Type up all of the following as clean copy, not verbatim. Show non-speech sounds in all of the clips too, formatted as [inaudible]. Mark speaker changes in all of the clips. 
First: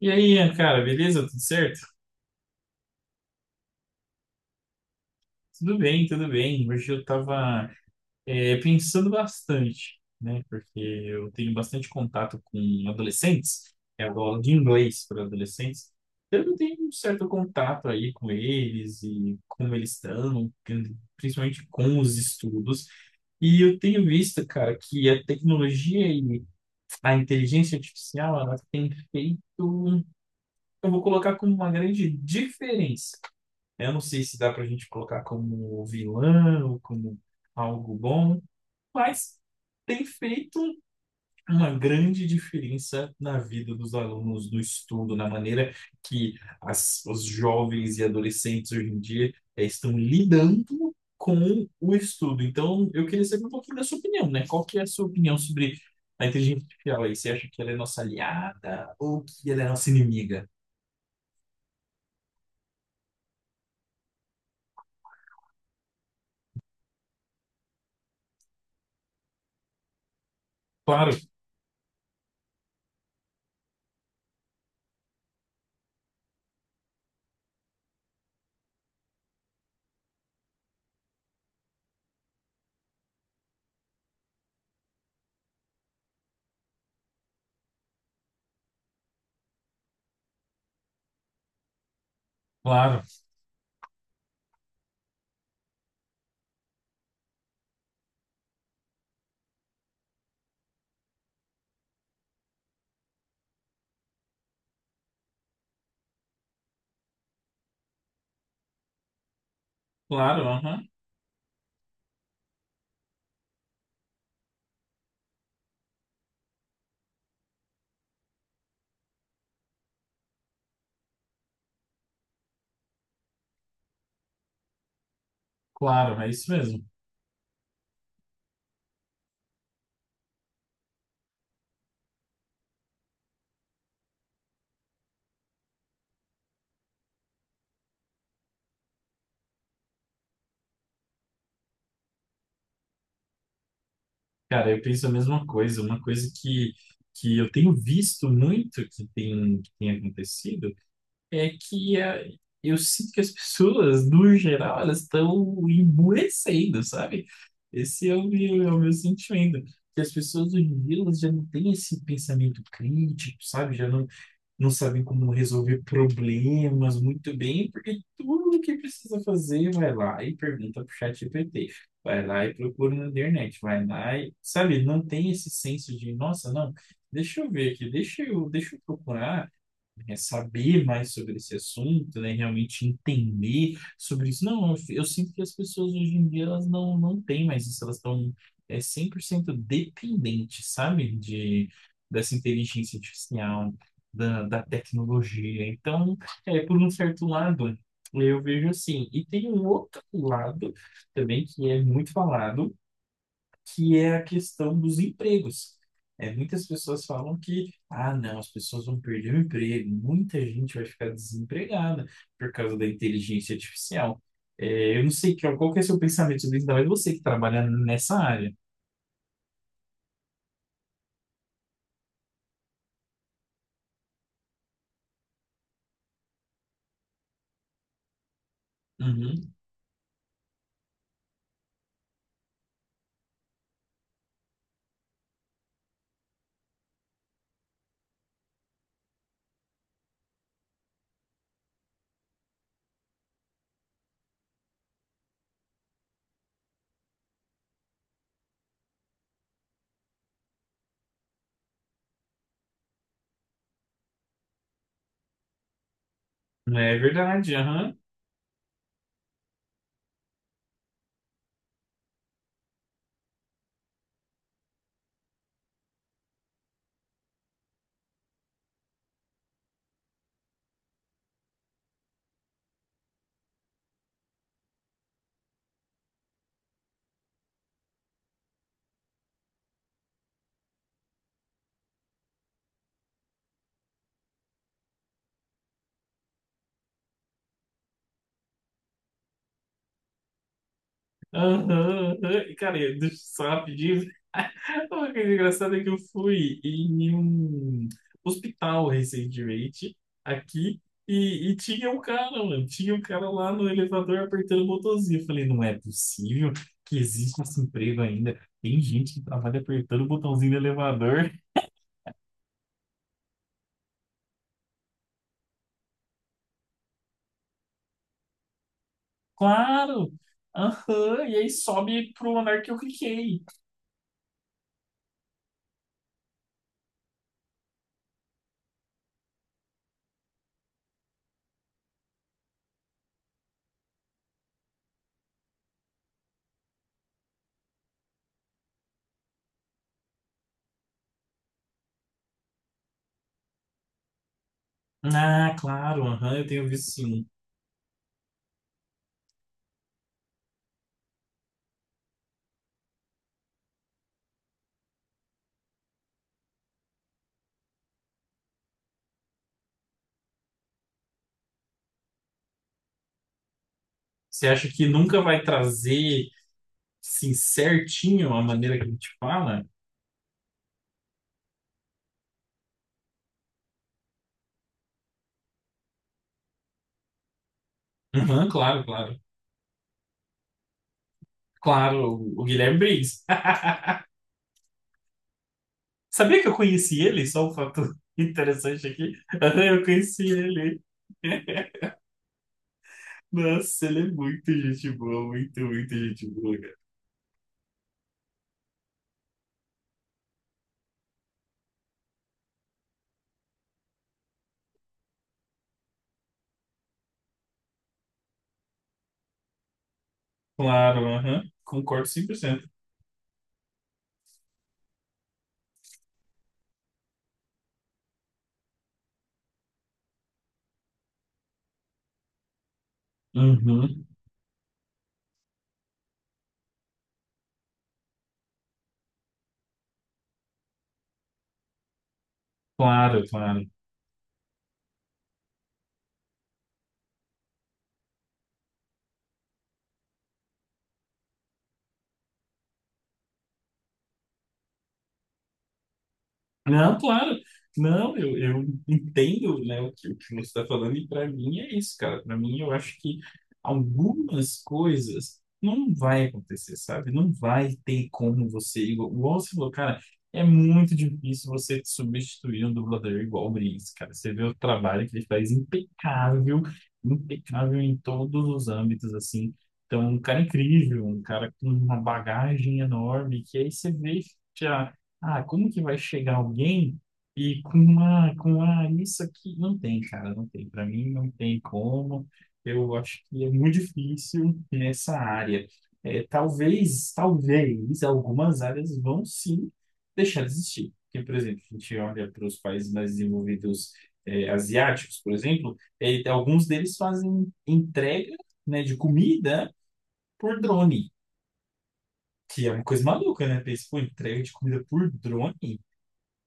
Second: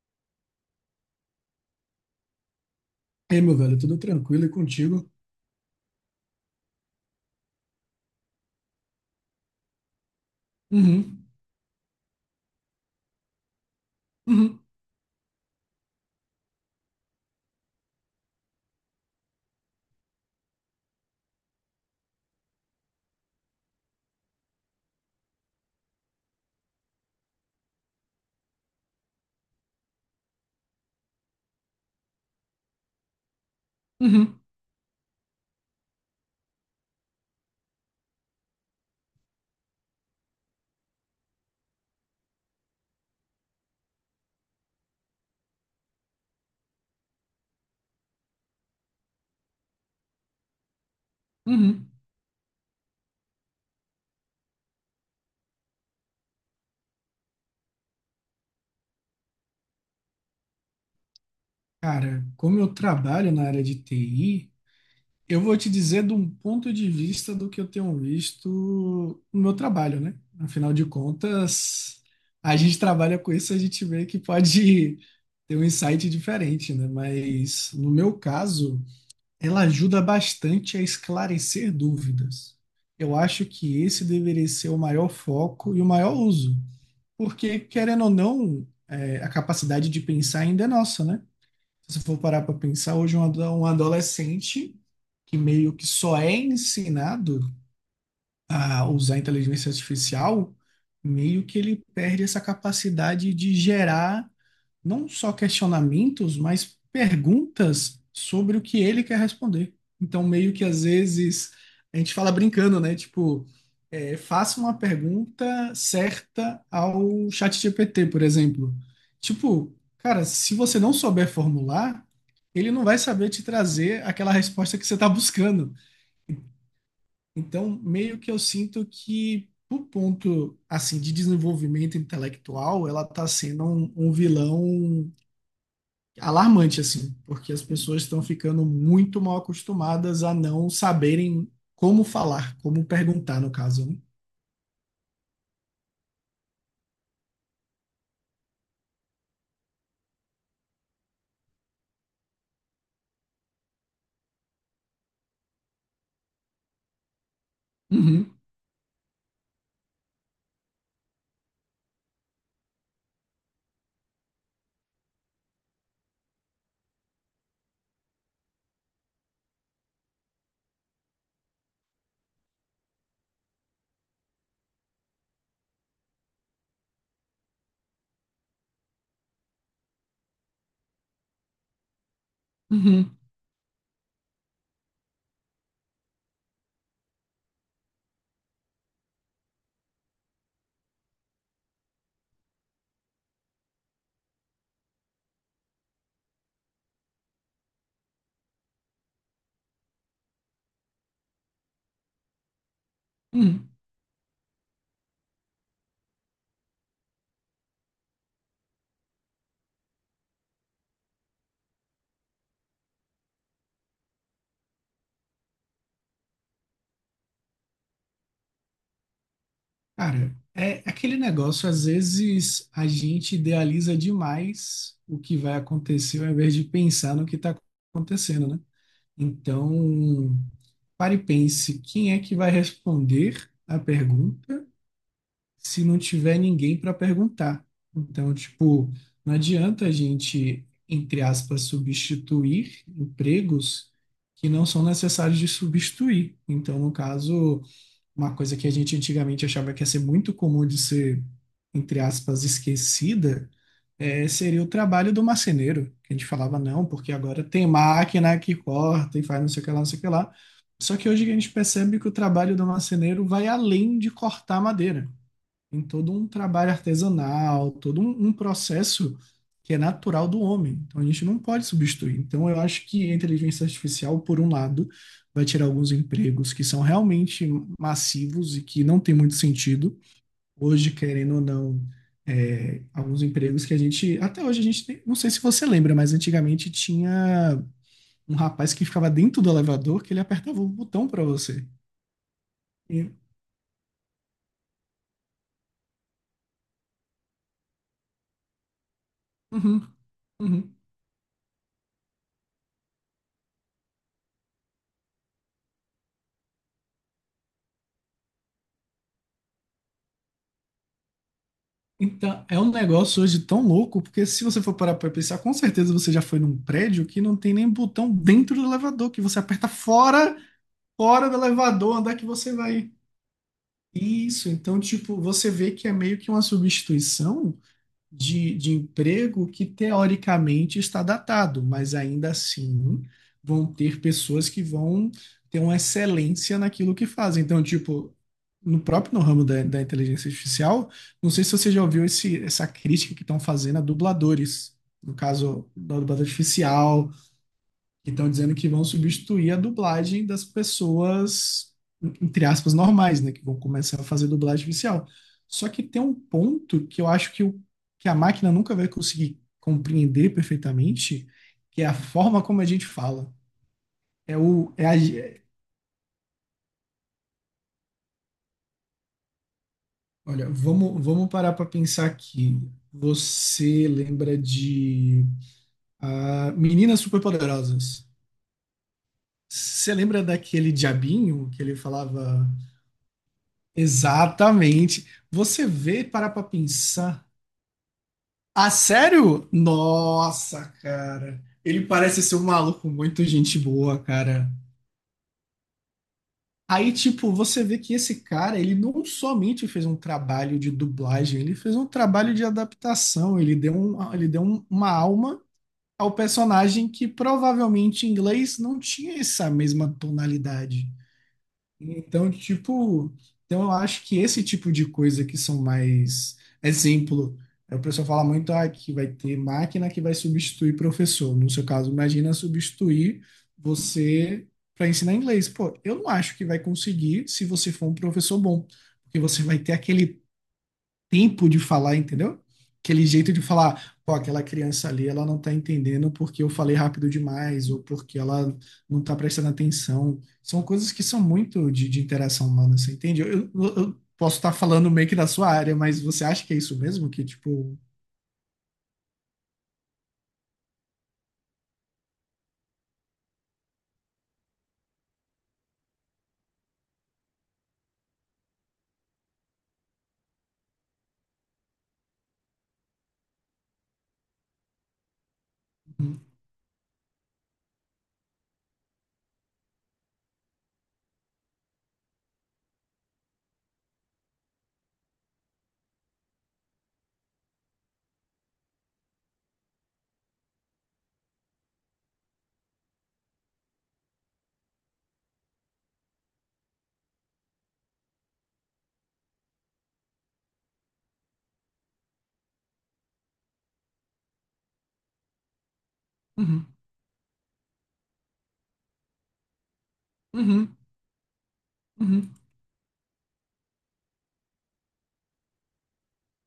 Speaker 1: E aí, Ian, cara, beleza? Tudo certo?
Speaker 2: Ei, meu velho, tudo tranquilo e contigo?
Speaker 1: Tudo bem, tudo bem. Hoje eu tava, pensando bastante, né? Porque
Speaker 2: Uhum,
Speaker 1: eu tenho bastante contato com adolescentes, é aula de
Speaker 2: uhum,
Speaker 1: inglês para adolescentes. Então eu tenho um certo contato aí com eles e como eles estão, principalmente com os estudos. E eu tenho visto, cara, que a tecnologia e a inteligência artificial, ela tem feito, eu vou colocar como uma grande diferença. Eu não sei se
Speaker 2: uhum,
Speaker 1: dá pra gente colocar como vilão ou como algo bom, mas tem feito uma grande diferença na vida dos alunos, no estudo, na maneira que os jovens e adolescentes hoje em dia estão lidando com
Speaker 2: uhum.
Speaker 1: o estudo. Então, eu queria saber um pouquinho da sua opinião, né? Qual que é a sua opinião sobre a inteligência artificial aí? Você acha que ela é nossa aliada ou que ela é nossa inimiga?
Speaker 2: Cara, como eu trabalho na área de TI, eu vou te dizer de um ponto de vista do que eu tenho visto no meu trabalho, né? Afinal de
Speaker 1: Claro,
Speaker 2: contas, a gente trabalha com isso, a gente vê que pode [laughs] ter um insight diferente, né? Mas no meu caso, ela ajuda bastante a esclarecer dúvidas. Eu acho que esse deveria ser o maior foco e o maior uso. Porque, querendo ou não, é, a capacidade de pensar ainda é nossa, né? Se você for parar para pensar,
Speaker 1: claro,
Speaker 2: hoje um adolescente que meio que só é ensinado a usar a inteligência artificial, meio que ele perde essa capacidade de gerar não só questionamentos, mas perguntas sobre o que ele quer responder. Então,
Speaker 1: claro,
Speaker 2: meio que às
Speaker 1: aham,
Speaker 2: vezes a gente fala brincando, né? Tipo, é, faça uma pergunta certa ao ChatGPT, por exemplo. Tipo, cara, se você não souber formular, ele não vai saber te trazer aquela resposta que você está buscando.
Speaker 1: claro, é isso mesmo.
Speaker 2: Então, meio que eu sinto que, por ponto assim de desenvolvimento intelectual, ela está sendo um vilão é alarmante, assim, porque as pessoas estão ficando muito mal acostumadas a não saberem como falar, como perguntar, no caso. Né?
Speaker 1: Cara, eu penso a mesma coisa. Uma coisa que, eu tenho visto muito que tem acontecido é que eu sinto que as [laughs] pessoas, no geral, elas estão emburrecendo, sabe? Esse
Speaker 2: Uhum,
Speaker 1: é o meu sentimento. Que as pessoas hoje em dia elas já não têm esse pensamento crítico, sabe? Já não, não sabem como resolver problemas muito bem, porque tudo que precisa fazer vai lá e pergunta pro ChatGPT, vai lá e procura na internet, vai lá e, sabe, não tem esse senso de, nossa, não, deixa eu ver aqui, deixa eu, procurar, é, saber mais sobre esse assunto, né? Realmente
Speaker 2: uhum,
Speaker 1: entender sobre isso. Não, eu sinto que as pessoas hoje em dia elas não, não têm mais isso, elas estão, é, 100% dependentes, sabe? De, dessa inteligência artificial, da, da tecnologia. Então, é, por um certo lado, eu vejo assim. E tem um outro lado também que é muito falado,
Speaker 2: uhum.
Speaker 1: que é a questão dos empregos. É, muitas pessoas falam que, ah, não, as pessoas vão perder o emprego, muita gente vai ficar desempregada por causa da inteligência artificial. É, eu não sei que, qual que é o seu pensamento sobre isso, ainda mais você que trabalha nessa área.
Speaker 2: Cara, é aquele negócio, às vezes a gente idealiza demais o que vai acontecer, ao invés de pensar no que está acontecendo, né?
Speaker 1: Uhum.
Speaker 2: Então, pare e pense, quem é que vai responder a pergunta? Se não tiver ninguém para perguntar. Então, tipo, não adianta a gente, entre aspas, substituir empregos que não são necessários de substituir. Então, no caso, uma coisa que a gente antigamente achava que ia ser muito comum de ser, entre aspas, esquecida, seria o trabalho do marceneiro, que a gente falava, não,
Speaker 1: É
Speaker 2: porque agora
Speaker 1: verdade,
Speaker 2: tem
Speaker 1: aham.
Speaker 2: máquina que corta e faz não sei o que lá, não sei o que lá. Só que hoje a gente percebe que o trabalho do marceneiro vai além de cortar madeira. Tem todo um trabalho artesanal, um processo que é natural do homem. Então a gente não pode substituir. Então eu acho que a inteligência artificial, por um lado, vai tirar alguns empregos que são realmente massivos e que não tem muito sentido. Hoje, querendo ou não, é, alguns empregos que a gente, até hoje a gente tem, não sei se você lembra, mas antigamente tinha um rapaz que ficava dentro do elevador que ele apertava o botão para
Speaker 1: Aham,
Speaker 2: você.
Speaker 1: aham. E, cara, eu-
Speaker 2: E-
Speaker 1: deixa eu só rapidinho, [laughs] o que é engraçado é que eu fui em um hospital
Speaker 2: uhum,
Speaker 1: recentemente,
Speaker 2: uhum.
Speaker 1: aqui, e tinha um cara, mano, tinha um cara lá no elevador apertando o botãozinho. Eu falei, não é possível que exista esse emprego ainda. Tem gente que trabalha apertando o botãozinho do elevador. [laughs]
Speaker 2: Então, é um negócio hoje tão louco, porque se você for parar para pensar, com certeza você já foi num prédio que não tem nem botão dentro do elevador, que você aperta
Speaker 1: Claro!
Speaker 2: fora,
Speaker 1: Aham,
Speaker 2: fora do
Speaker 1: e aí
Speaker 2: elevador,
Speaker 1: sobe
Speaker 2: andar que
Speaker 1: pro
Speaker 2: você
Speaker 1: andar que eu
Speaker 2: vai.
Speaker 1: cliquei.
Speaker 2: Isso, então, tipo, você vê que é meio que uma substituição de emprego que teoricamente está datado, mas ainda assim vão ter pessoas que vão ter uma excelência naquilo que fazem. Então, tipo, no próprio no ramo da inteligência artificial, não sei se você já ouviu essa crítica que estão fazendo a dubladores. No
Speaker 1: Ah,
Speaker 2: caso, da
Speaker 1: claro,
Speaker 2: dubladora
Speaker 1: aham, eu tenho visto
Speaker 2: artificial,
Speaker 1: sim.
Speaker 2: que estão dizendo que vão substituir a dublagem das pessoas, entre aspas, normais, né? Que vão começar a fazer dublagem oficial. Só que tem um ponto que eu acho que, o, que a máquina nunca vai conseguir compreender perfeitamente, que é a forma como a gente fala. É
Speaker 1: Você acha
Speaker 2: o, é
Speaker 1: que
Speaker 2: a,
Speaker 1: nunca
Speaker 2: é-
Speaker 1: vai trazer, assim, certinho a maneira que a gente fala?
Speaker 2: Olha, vamos parar para pensar aqui. Você lembra de ah, Meninas Superpoderosas?
Speaker 1: Aham, claro, claro.
Speaker 2: Você lembra daquele diabinho que ele
Speaker 1: Claro,
Speaker 2: falava.
Speaker 1: o Guilherme Briggs. [laughs]
Speaker 2: Exatamente. Você vê, parar
Speaker 1: Sabia
Speaker 2: pra
Speaker 1: que eu conheci
Speaker 2: pensar.
Speaker 1: ele? Só um fato [laughs]
Speaker 2: Ah,
Speaker 1: interessante aqui.
Speaker 2: sério?
Speaker 1: [laughs] Eu conheci
Speaker 2: Nossa,
Speaker 1: ele.
Speaker 2: cara.
Speaker 1: [laughs]
Speaker 2: Ele parece ser um maluco muito gente
Speaker 1: Nossa,
Speaker 2: boa,
Speaker 1: ele é
Speaker 2: cara.
Speaker 1: muito gente boa, muito, muito gente boa, cara.
Speaker 2: Aí, tipo, você vê que esse cara, ele não somente fez um trabalho de dublagem, ele fez um trabalho de adaptação, uma alma ao personagem que provavelmente em inglês não tinha essa mesma tonalidade.
Speaker 1: Claro, aham. Concordo
Speaker 2: Então,
Speaker 1: 100%.
Speaker 2: tipo, então eu acho que esse tipo de coisa que são mais exemplo, é o pessoal fala muito ah, que vai ter máquina que vai substituir professor. No seu caso, imagina substituir
Speaker 1: Uhum.
Speaker 2: você para ensinar inglês. Pô, eu não acho que vai conseguir se você for um professor bom, porque você vai ter aquele tempo de falar, entendeu? Aquele
Speaker 1: Claro,
Speaker 2: jeito de
Speaker 1: claro.
Speaker 2: falar, pô, aquela criança ali, ela não tá entendendo porque eu falei rápido demais ou porque ela não tá prestando atenção. São coisas que são muito de interação humana, você entende? Eu posso estar falando meio que da sua área, mas você acha que é isso
Speaker 1: Não,
Speaker 2: mesmo? Que,
Speaker 1: claro.
Speaker 2: tipo,
Speaker 1: Não, eu entendo, né, o que, você está falando, e para mim é isso, cara. Para mim, eu acho que algumas coisas não vai acontecer, sabe? Não vai ter como você, igual, você falou, cara, é muito difícil você substituir um dublador igual o Briggs, cara. Você vê o trabalho que ele faz
Speaker 2: uhum,
Speaker 1: impecável, impecável em todos os âmbitos, assim. Então, um cara incrível, um cara com uma bagagem enorme, que aí você vê. Ah, como que vai chegar alguém e com uma, isso aqui não tem, cara, não tem. Para mim não tem como. Eu acho que é muito difícil nessa área. É, talvez, talvez algumas áreas vão sim deixar de existir. Porque, por exemplo, a gente olha para os países mais desenvolvidos, é, asiáticos, por exemplo, é, alguns
Speaker 2: uhum,
Speaker 1: deles fazem entrega, né, de comida por
Speaker 2: uhum,
Speaker 1: drone,
Speaker 2: uhum.
Speaker 1: que é uma coisa maluca, né? Pensa, pô, entrega de comida por drone?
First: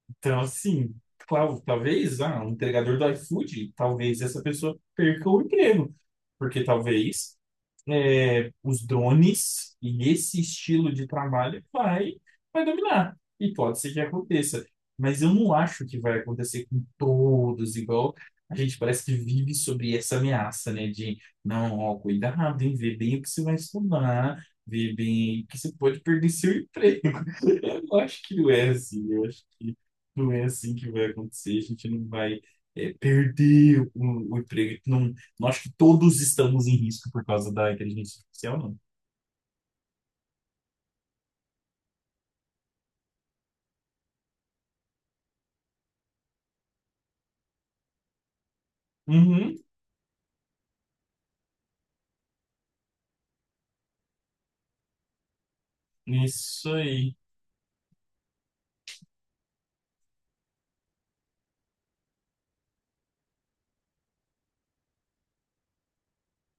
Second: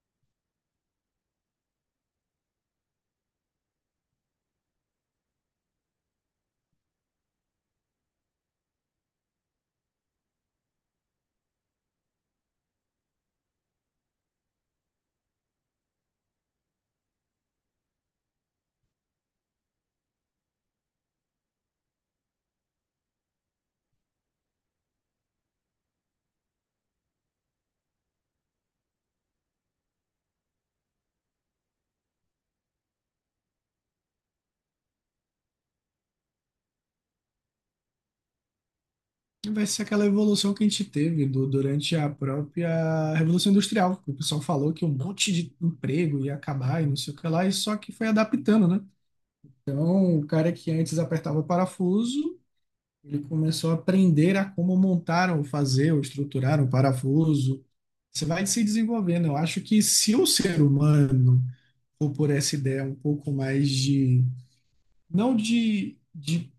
Speaker 1: Então, assim, claro, talvez ah, um entregador do iFood, talvez essa pessoa perca o emprego, porque talvez é, os drones e esse estilo de trabalho vai, vai dominar. E pode ser que aconteça. Mas eu não acho que vai acontecer com todos, igual a gente parece que vive sobre essa ameaça, né? De, não, ó, cuidado, hein? Vê bem o que você vai estudar, vê bem que você pode perder seu emprego. [laughs] Eu acho que não é assim, eu acho que não é assim que vai acontecer, a gente não vai, é, perder o emprego. Não, não acho que todos estamos em risco por causa da inteligência artificial, não.
Speaker 2: Vai ser aquela evolução que a gente teve durante a própria Revolução Industrial, que o pessoal falou que um monte de emprego ia acabar e não sei o que lá, e só que foi adaptando, né?
Speaker 1: Uhum,
Speaker 2: Um cara que antes apertava o parafuso, ele começou a aprender a como montar ou fazer ou estruturar um
Speaker 1: isso aí.
Speaker 2: parafuso. Você vai se desenvolvendo. Eu acho que se o ser humano for por essa ideia um pouco mais de não de, de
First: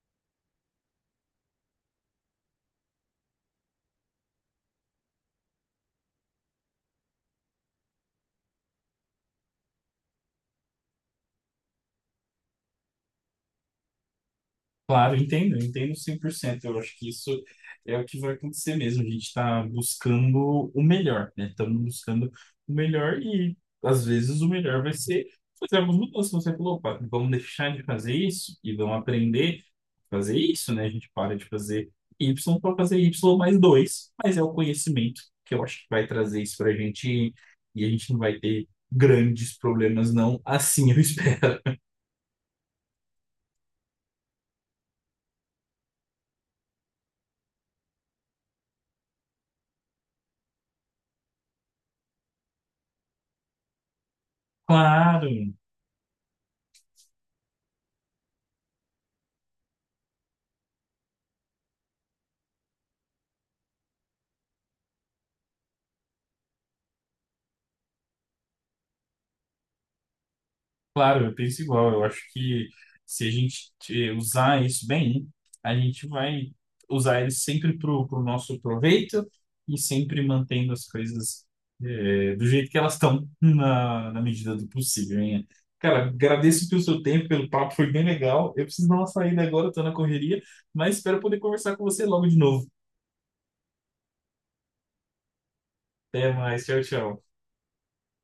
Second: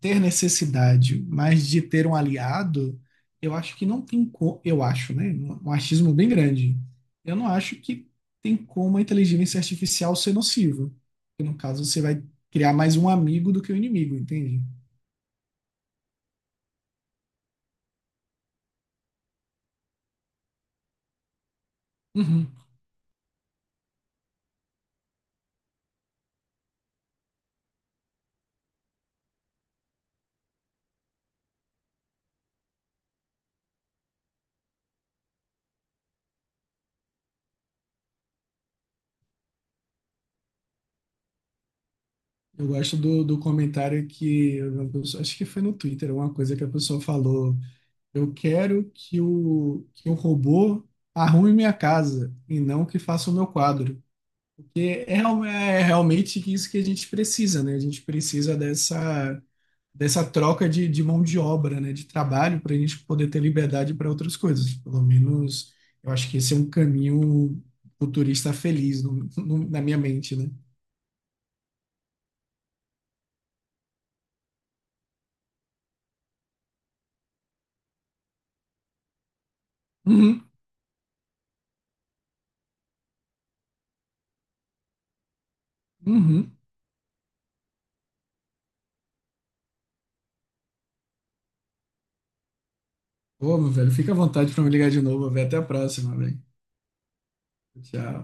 Speaker 2: ter necessidade, mas de ter um aliado, eu acho que não tem como, eu acho, né? Um achismo bem grande. Eu não acho que tem como a inteligência artificial ser nociva. Porque, no caso, você vai criar mais um amigo do que um inimigo, entende?
Speaker 1: Claro, eu entendo cem por cento. Eu acho que isso é o que vai acontecer mesmo. A gente está buscando o melhor, né? Estamos buscando
Speaker 2: Uhum.
Speaker 1: o melhor e, às vezes, o melhor vai ser fazer algumas mudanças. Você falou, opa, vamos deixar de fazer isso e vamos aprender a fazer isso, né? A gente para de fazer Y para fazer Y mais dois, mas é o conhecimento que eu acho que vai trazer isso para a gente e a gente não vai ter grandes problemas, não. Assim eu espero. [laughs]
Speaker 2: Eu gosto do comentário que uma pessoa- acho que foi no Twitter, uma coisa que a pessoa falou. Eu quero que o robô arrume minha casa e não que faça o meu quadro. Que é, real-
Speaker 1: Claro.
Speaker 2: é realmente isso que a gente precisa, né? A gente precisa dessa, dessa troca de mão de obra, né? De trabalho para a gente poder ter liberdade para outras coisas. Pelo menos eu acho que esse é um caminho futurista feliz na minha mente, né?
Speaker 1: Claro, eu penso igual. Eu acho que se a gente usar isso bem, a gente vai usar ele sempre para o nosso proveito e sempre
Speaker 2: Uhum,
Speaker 1: mantendo as coisas do jeito que elas estão, na, na medida do possível, hein? Cara,
Speaker 2: uhum.
Speaker 1: agradeço pelo seu tempo, pelo papo, foi bem legal. Eu preciso dar uma saída agora, estou na correria, mas espero poder conversar com você logo de novo.
Speaker 2: Ô, meu velho, fica à vontade para me ligar de novo. Velho. Até a próxima,
Speaker 1: Até
Speaker 2: velho.
Speaker 1: mais, tchau, tchau.
Speaker 2: Tchau.